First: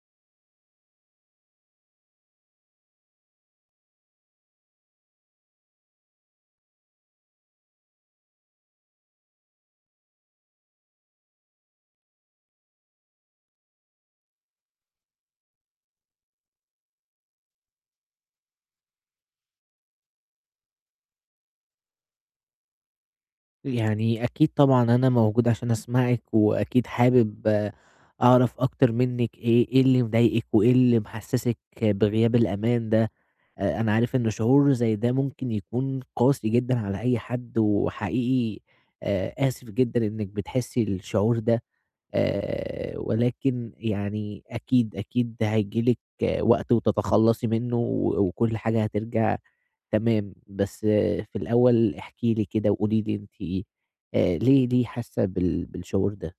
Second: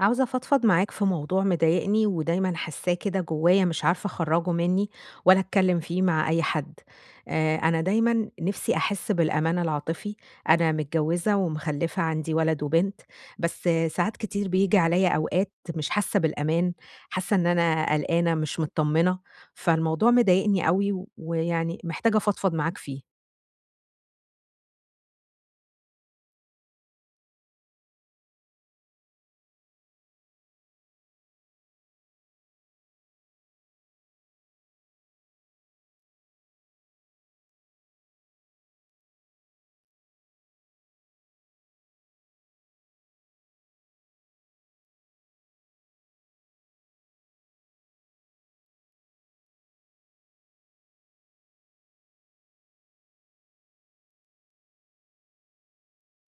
عاوزة أفضفض معاك في موضوع مضايقني ودايمًا حاساه كده جوايا مش عارفة أخرّجه منّي ولا أتكلّم فيه مع أي حد. أنا دايمًا نِفْسي أحِس بالأمان العاطفي، أنا متجوّزة ومخلّفة عندي ولد وبنت، بس آه، ساعات كتير بييجي عليّا أوقات مش حاسّة بالأمان، حاسّة إن أنا قلقانة، مش متطمّنة، فالموضوع مضايقني أوي ويعني محتاجة أفضفض معاك فيه. يعني أكيد طبعًا أنا موجود عشان أسمعِك، وأكيد حابب أعرف أكتر منِّك إيه اللي مضايقِك، وإيه اللي محسسِك بغياب الأمان ده. أنا عارف إن شعور زي ده ممكن يكون قاسي جدًا على أي حد، وحقيقي آسف جدًا إنِّك بتحسي الشعور ده. ولكن يعني أكيد هييجي لِك وقت وتتخلصي منه، و وكل حاجة هترجع تمام. بس في الأول احكي لي كده وقولي لي أنتِ ليه حاسة بالشعور ده؟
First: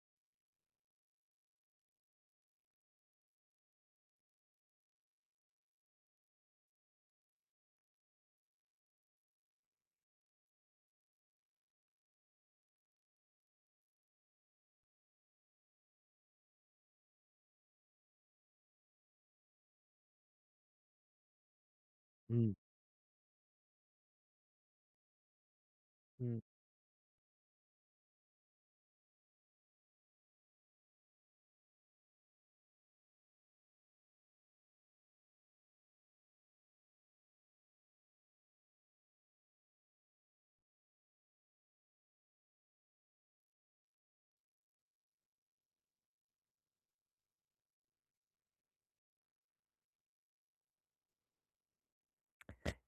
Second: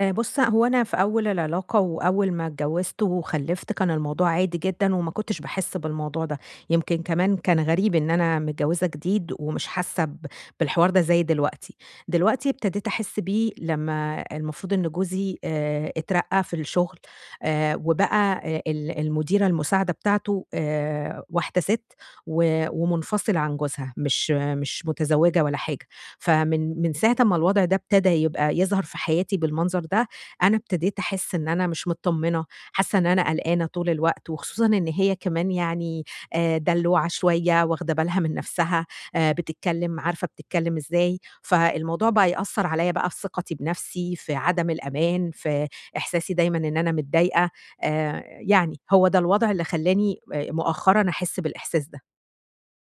بُص، هو أنا في أول العلاقة وأول ما اتجوّزت وخلّفت كان الموضوع عادي جدًا وما كنتش باحس بالموضوع ده، يمكن كمان كان غريب إن أنا متجوّزة جديد ومش حاسة بالحوار ده زي دلوقتي. دلوقتي ابتديت أحس بيه لمّا المفروض إن جوزي اترقّى في الشغل وبقى ال المديرة المساعدة بتاعته واحدة سِت ومنفصلة عن جوزها، مش متزوّجة ولا حاجة. إمم. فمن ساعة أمّا الوضع ده ابتدى يبقى يظهر في حياتي بالمنظر ده، أنا ابتديت أحس إن أنا مش متطمنة، حاسة إن أنا قلقانة طول الوقت، وخصوصًا إن هي كمان يعني دلوعة شوية، واخدة بالها من نفسها، بتتكلم عارفة بتتكلم إزاي، فالموضوع بقى يأثّر عليَّ بقى في ثقتي بنفسي، في عدم الأمان، في إحساسي دايمًا إن أنا متضايقة، يعني هو ده الوضع اللي خلّاني مؤخرًا أحس بالإحساس ده.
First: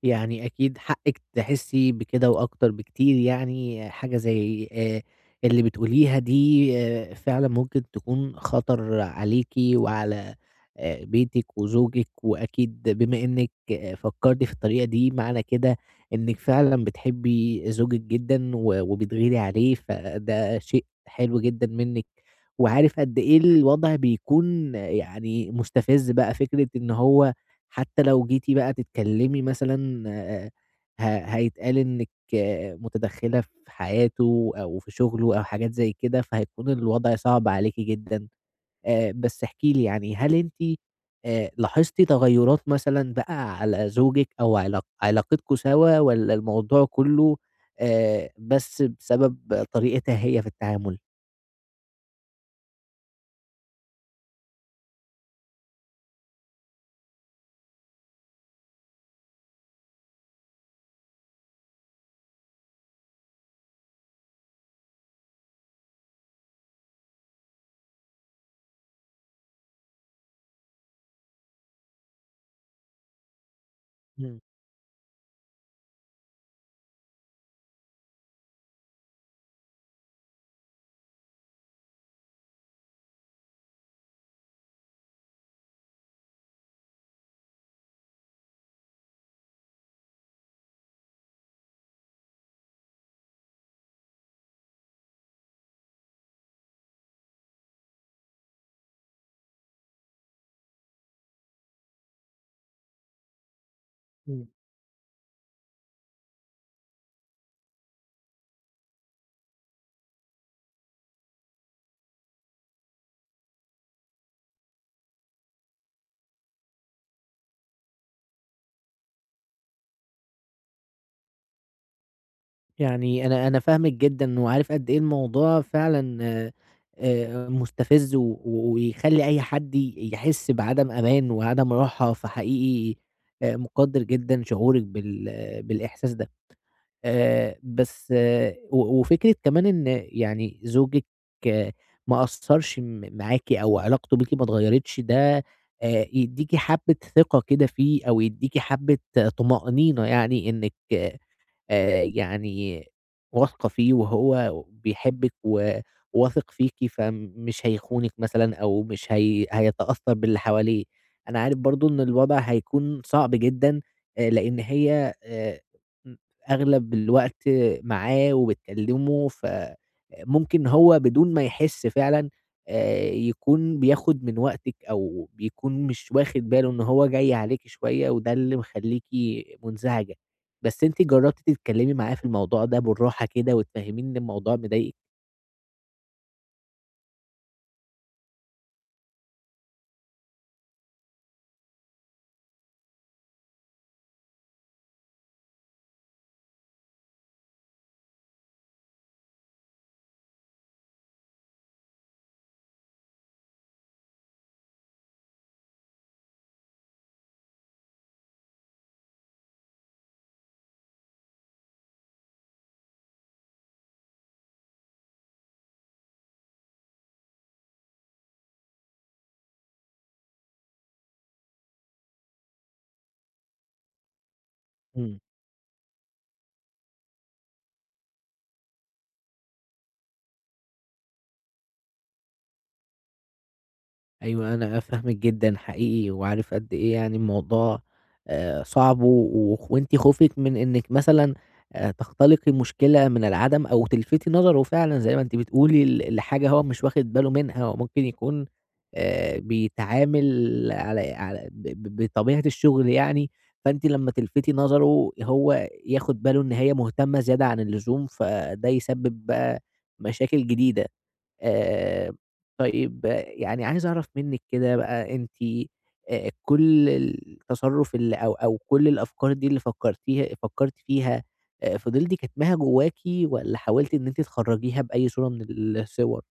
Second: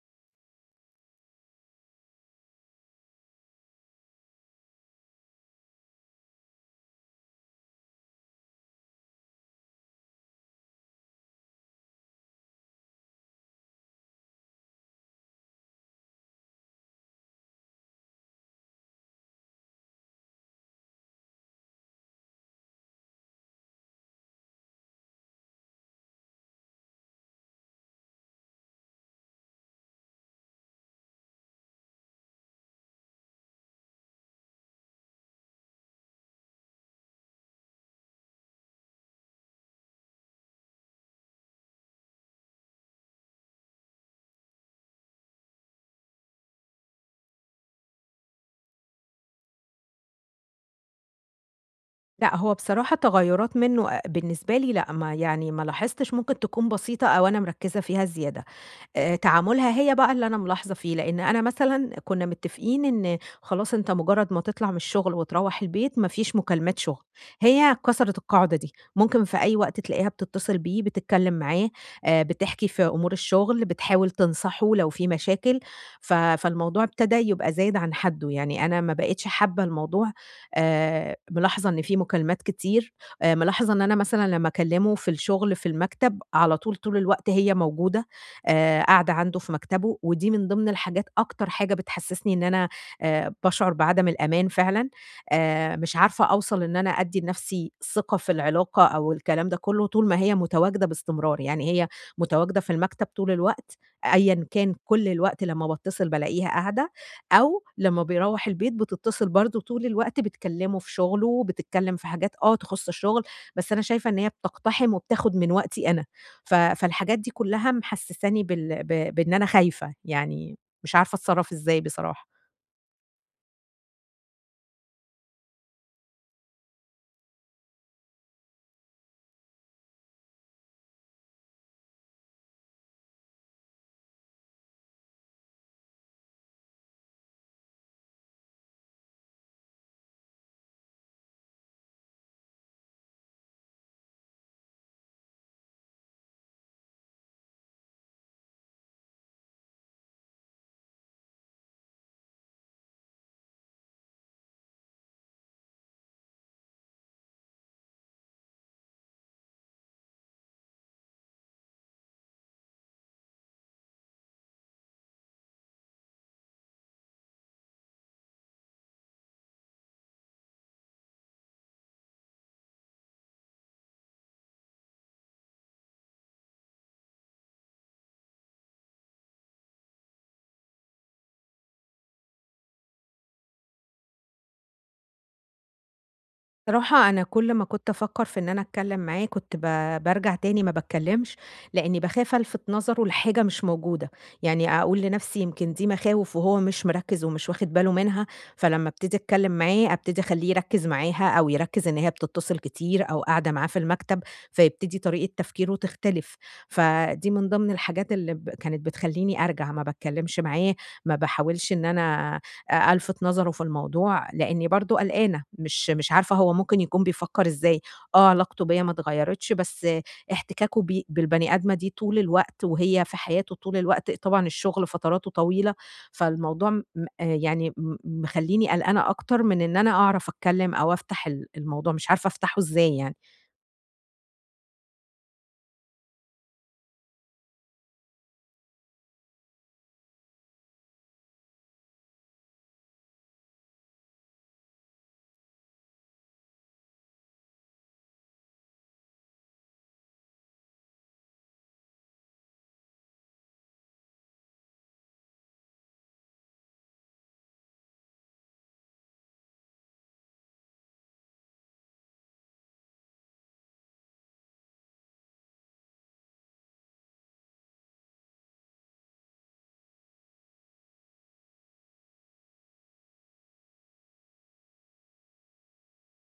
يعني أكيد حقِّك تحسّي بكده وأكتر بكتير، يعني حاجة زي اللي بتقوليها دي فعلًا ممكن تكون خطر عليكِ وعلى بيتِك وزوجِك، وأكيد بما إنِّك فكّرتِ في الطريقة دي معنى كده إنِّك فعلًا بتحبّي زوجِك جدًا و وبتغيري عليه، فده شيء حلو جدًا منِّك. وعارف قد إيه الوضع بيكون، يعني مستفِز بقى، فكرة إن هو حتى لو جيتِ بقى تتكلمي مثلًا، ه هيتقال إنِّك متدخّلة في حياته أو في شغله أو حاجات زي كده، فهيكون الوضع صعب عليكِ جدًا. بس احكِ لي، يعني هل أنتِ لاحظتِ تغيُّرات مثلًا بقى على زوجِك أو علاقتكم سوا، والّا الموضوع كُلّه بس بسبب طريقتها هي في التعامل؟ لأ، هو بصراحة تغيُّرات منّه بالنسبة لي لأ، ما يعني ما لاحظتش ممكن تكون بسيطة أو أنا مركّزة فيها زيادة. تعاملها هي بقى اللي أنا ملاحظة فيه، لإن أنا مثلًا كنا متفقين إن خلاص أنت مجرد ما تطلع من الشغل وتروّح البيت ما فيش مكالمات شغل، هي كسرت القاعدة دي، ممكن في أي وقت تلاقيها بتتصل بيه، بتتكلم معاه، بتحكي في أمور الشغل، بتحاول إمم، تنصحه لو في مشاكل، فالموضوع ابتدى يبقى زايد عن حده، يعني أنا ما بقيتش حابة الموضوع، ملاحظة إن في مكالمات كتير، ملاحظة إن أنا مثلًا لمّا أكلمه في الشغل في المكتب على طول، طول الوقت هي موجودة. قاعدة عنده في مكتبه، ودي من ضمن الحاجات أكتر حاجة بتحسسني إن أنا باشعر بعدم الأمان فعلًا، مش عارفة أوصل إن أنا أدّي لنفسي ثقة في العلاقة أو الكلام ده كله طول ما هي متواجدة باستمرار، يعني هي متواجدة في المكتب طول الوقت، إمم. أيًا كان كل الوقت لمّا باتصل بالاقيها قاعدة، أو لمّا بيروّح البيت بتتصل برضه طول الوقت بتكلمه في شغله، بتتكلم في حاجات آه تخص الشغل، بس أنا شايفة إن هي بتقتحم وبتاخد من وقتي أنا. فالحاجات دي كلّها محسّساني بال ب بإن أنا خايفة، يعني مش عارفة أتصرّف إزاي بصراحة. يعني أنا فاهمِك جدًا، وعارف قد إيه الموضوع فعلًا مستفز، و و- ويخلّي أي حد يحس بعدم أمان وعدم راحة، فحقيقي مقدّر جدًا شعورِك بالإحساس ده. بس و وفكرة كمان إن يعني زوجِك آه، ما قصّرش معاكِ أو علاقته بيكِ ما اتغيّرتش، ده يدّيكِ حبّة ثقة كده فيه، أو يدّيكِ حبّة طمأنينة، يعني إنِّك يعني واثقة فيه وهو بيحبِّك و وواثق فيكِ، فمش هيخونِك مثلًا أو مش هيتأثّر باللي حواليه. أنا عارف برضه إن الوضع هيكون صعب جدًا، لإن هي م أغلب الوقت معاه وبتكلِّمه، فممكن هو بدون ما يحِس فعلًا يكون بياخُد من وقتِك، أو بيكون مش واخِد باله إن هو جاي عليكِ شوية وده اللي مخلّيكِ مُنزعجة. بس أنتِ جرّبتِ تتكلّمي معاه في الموضوع ده بالراحة كده وتفهّميه إن الموضوع مضايقِك؟ صراحة أنا كل ما كنت أفكّر في إن أنا أتكلّم معاه كنت بارجع تاني ما باتكلّمش، لإنّي باخاف ألفِت نظره لحاجة مش موجودة، يعني أقول لنَفْسي يمكن دي مخاوف وهو مش مركّز ومش واخد باله منها، فلمّا ابتدي أتكلّم معاه أبتدي أخلّيه يركّز معاها أو يركّز إن هي بتتصل كتير أو قاعدة معاه في المكتب، فيبتدي طريقة تفكيره تختلف، فدي من ضمن الحاجات اللي كانت بتخلّيني أرجع ما باتكلّمش معاه، ما باحاولش إن أنا ألفِت نظره في الموضوع، لإني برضه قلقانة، مش عارفة هو ممكن يكون بيفكّر إزاي، آه علاقته بيّا ما اتغيّرتش، بس آه، احتكاكه بالبني آدمة دي طول الوقت وهي في حياته طول الوقت، طبعًا الشغل إمم. فتراته طويلة، فالموضوع م آه، يعني مخلّيني قلقانة أكتر من إن أنا أعرف أتكلّم أو أفتح ال الموضوع، مش عارفة أفتحه إزاي يعني. أيوه، أنا فاهمِك جدًا حقيقي، وعارف قد إيه يعني الموضوع صعب، و وخ وأنتِ خوفِك من إنِّك مثلًا تختلقي مشكلة من العدم، أو تلفتي نظره فعلًا زي ما أنتِ بتقولي لحاجة هو مش واخد باله منها، وممكن يكون بيتعامل على على ب ب بطبيعة الشغل يعني، فأنتِ لمّا تلفتي نظره هو ياخد باله إن هي مهتمة زيادة عن اللزوم، فده يسبب بقى مشاكل جديدة. آآ طيب يعني عايز أعرف منِّك كده بقى، أنتِ كل التصرُّف اللي، أو كل الأفكار دي اللي فكّرتِ فيها، فضلتِ كاتماها جواكِ، والّا حاولتِ إن أنتِ تخرّجيها بأي صورة من الصور؟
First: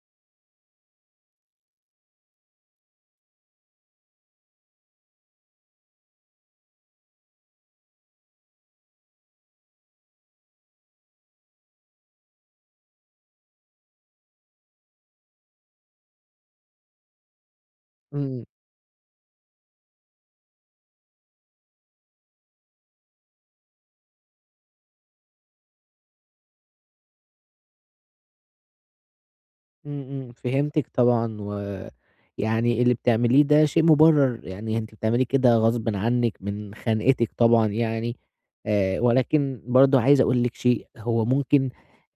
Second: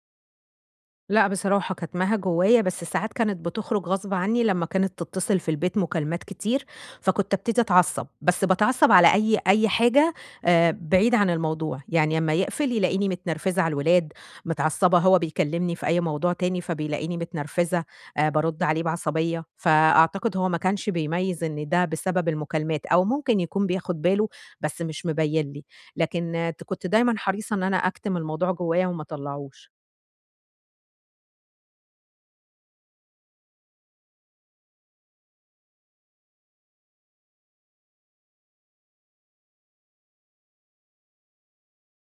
لأ، بصراحة كاتماها جوايا، بس ساعات كانت بتخرج غصب عني لمّا كانت تتصل في البيت مكالمات كتير، فكنت ابتدي أتعصب، بس باتعصب على أي حاجة بعيد عن الموضوع، يعني أمّا يقفل يلاقيني متنرفزة على الولاد، متعصبة، هو بيكلمني في أي موضوع تاني فبيلاقيني متنرفزة، إمم، بارُد عليه بعصبية، فأعتقد هو ما كانش بيميّز إن ده بسبب المكالمات، أو ممكن يكون بياخد باله بس مش مبيّن لي، لكن كنت دايمًا حريصة إن أنا أكتم الموضوع جوايا وما اطلّعوش. إمم، إمم. فهمتِك طبعًا، ويعني اللي بتعمليه ده شيء مُبرّر، يعني أنتِ بتعمليه كده غصبٍ عنِّك من خانقتِك طبعًا، يعني ولكن برضه عايز أقول لِك شيء. هو ممكن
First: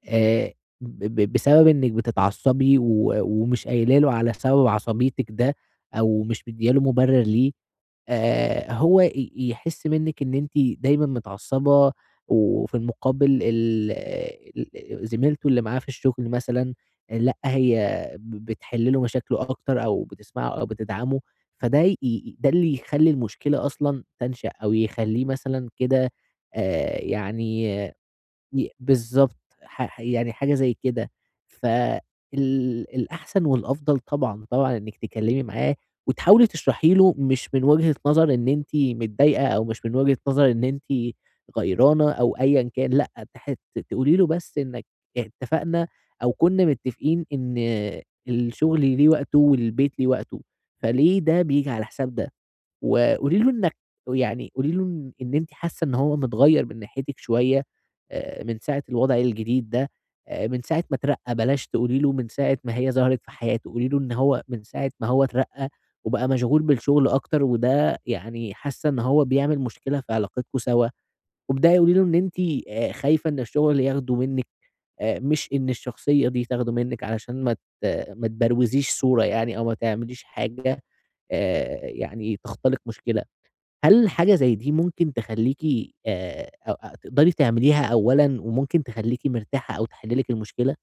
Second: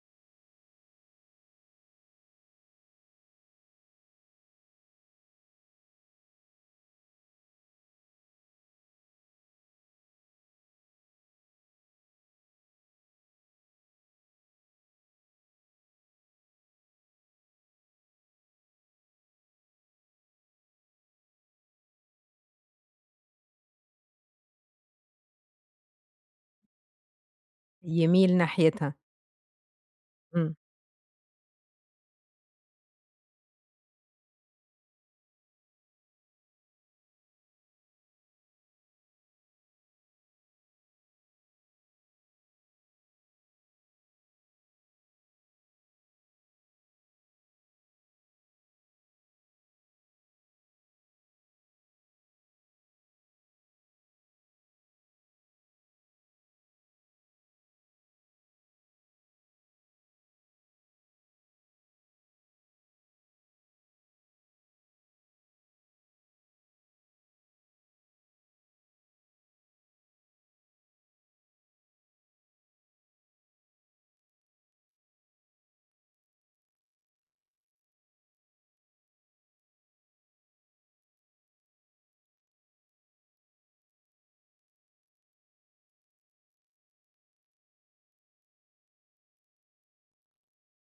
آآ ب ب بسبب إنِّك بتتعصّبي و ومش قايله له على سبب عصبيتِك ده، أو مش مدّية له مُبرِّر ليه، هو يحِس منِّك إن أنتِ دايمًا متعصّبة، وفي المُقابل ال زميلته اللي معاه في الشُغل مثلًا، لأ، هي بتحِل له مشاكله أكتر أو بتسمعه أو بتدعمه، فده ي ي ده اللي يخلّي المشكلة أصلًا تنشأ، أو يخلّيه مثلًا كده يعني يميل ناحيتها، بالضبط، يعني حاجة إمم. زي كده. فال الأحسن والأفضل طبعًا إنِّك تتكلّمي معاه وتحاولي تشرحي له، مش من وجهة نظر إن أنتِ متضايقة أو مش من وجهة نظر إن أنتِ غيرانة أو أيًا كان، لأ، تقولي له بس إنّك اتفقنا أو كُنّا متّفقين إن الشغل ليه وقته والبيت ليه وقته، فليه ده بييجي على حساب ده؟ وقولي له إنك يعني قولي له إن أنتِ حاسة إن هو متغيّر من ناحيتِك شوية، من ساعة الوضع الجديد ده، من ساعة ما اترقّى. بلاش تقولي له من ساعة ما هي ظهرِت في حياته، قولي له إن هو من ساعة ما هو اترقّى وبقى مشغول بالشغل أكتر، وده يعني حاسة إن هو بيعمل مشكلة في علاقتكم سوا، وابدئي قولي له إن أنتِ خايفة إن الشغل ياخده منِّك، مش إن الشخصية دي تاخده منِّك، علشان ما تبروزيش صورة يعني، أو ما تعمليش حاجة يعني تختلق مشكلة. هل حاجة زي دي ممكن تخلّيكِ أو تقدري تعمليها أولًا، وممكن تخلّيكِ مرتاحة أو تحل لِك المشكلة؟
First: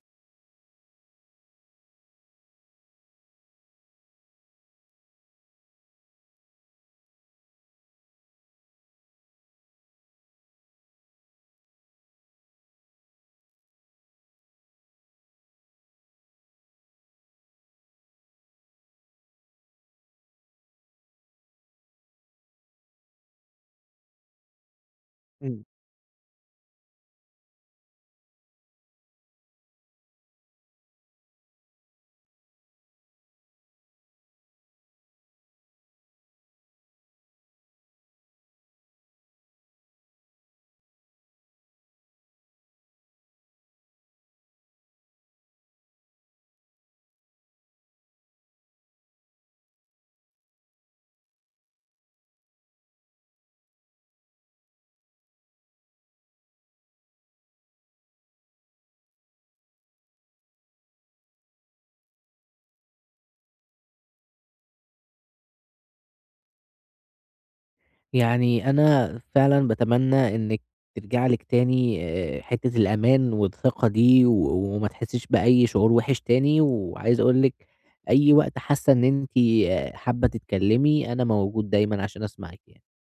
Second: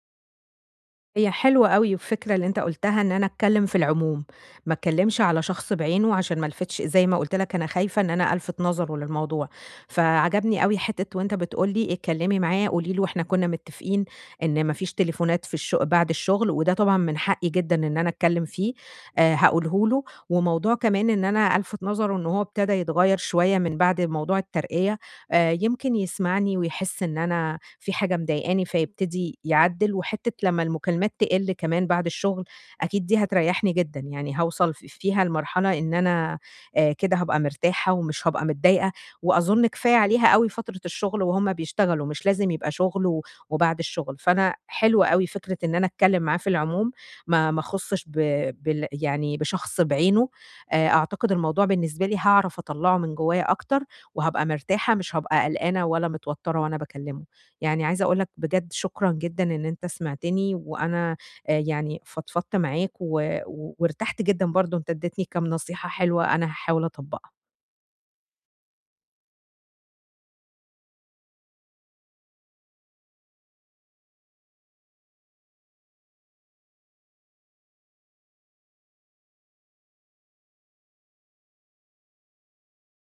هي حلوة أوي الفكرة اللي أنت قُلتها إن أنا أتكلّم في العموم، ما أتكلّمش على شخص بعينه عشان ما ألفتش زي ما قُلت لك أنا خايفة إن أنا ألفت نظره للموضوع، فعجبني أوي حتّة وأنت بتقول لي اتكلّمي معاه قولي له إحنا كُنّا متّفقين إن ما فيش تليفونات في الش بعد الشغل، وده طبعًا من حقّي جدًا إن أنا أتكلّم فيه، هاقوله له، وموضوع كمان إن أنا ألفت نظره إن هو ابتدى يتغيّر شوية من بعد موضوع الترقية، إمم. يمكن يسمعني ويحس إن أنا في حاجة مضايقاني فيبتدي يعدِّل، وحتّة لمّا المكالمات تقِل كمان بعد الشغل، أكيد دي هتريّحني جدًا، يعني هاوصل فيها لمرحلة إن أنا كده هابقى مرتاحة ومش هابقى متضايقة، وأظُن كفاية عليها أوي فترة الشغل وهُم بيشتغلوا، مش لازم يبقى شغل وبعد الشغل، فأنا حلوة أوي فكرة إن أنا أتكلّم معاه في العموم، ما أخُصّش ب بال يعني بشخص بعينه، أعتقد الموضوع بالنسبة لي هاعرف أطلّعه من جوّايا أكتر وهابقى مرتاحة، مش هابقى قلقانة ولا متوتّرة وأنا باكلّمه. يعني عايزة أقول لك بجد شكرًا جدًا إن أنت سمعتني وأنا يعني فضفضت معاك وارتحت جدًا برضه، أنت ادّيتني كام نصيحة حلوة أنا هاحاول أطبّقها. يعني أنا فعلًا باتمنى إنِّك ترجع لِك تاني حتّة الأمان والثقة دي، و وما تحسّيش بأي شعور وِحِش تاني، وعايز أقول لِك أي وقت حاسّة إن أنتِ حابّة تتكلّمي أنا موجود دايمًا عشان أسمعِك يعني.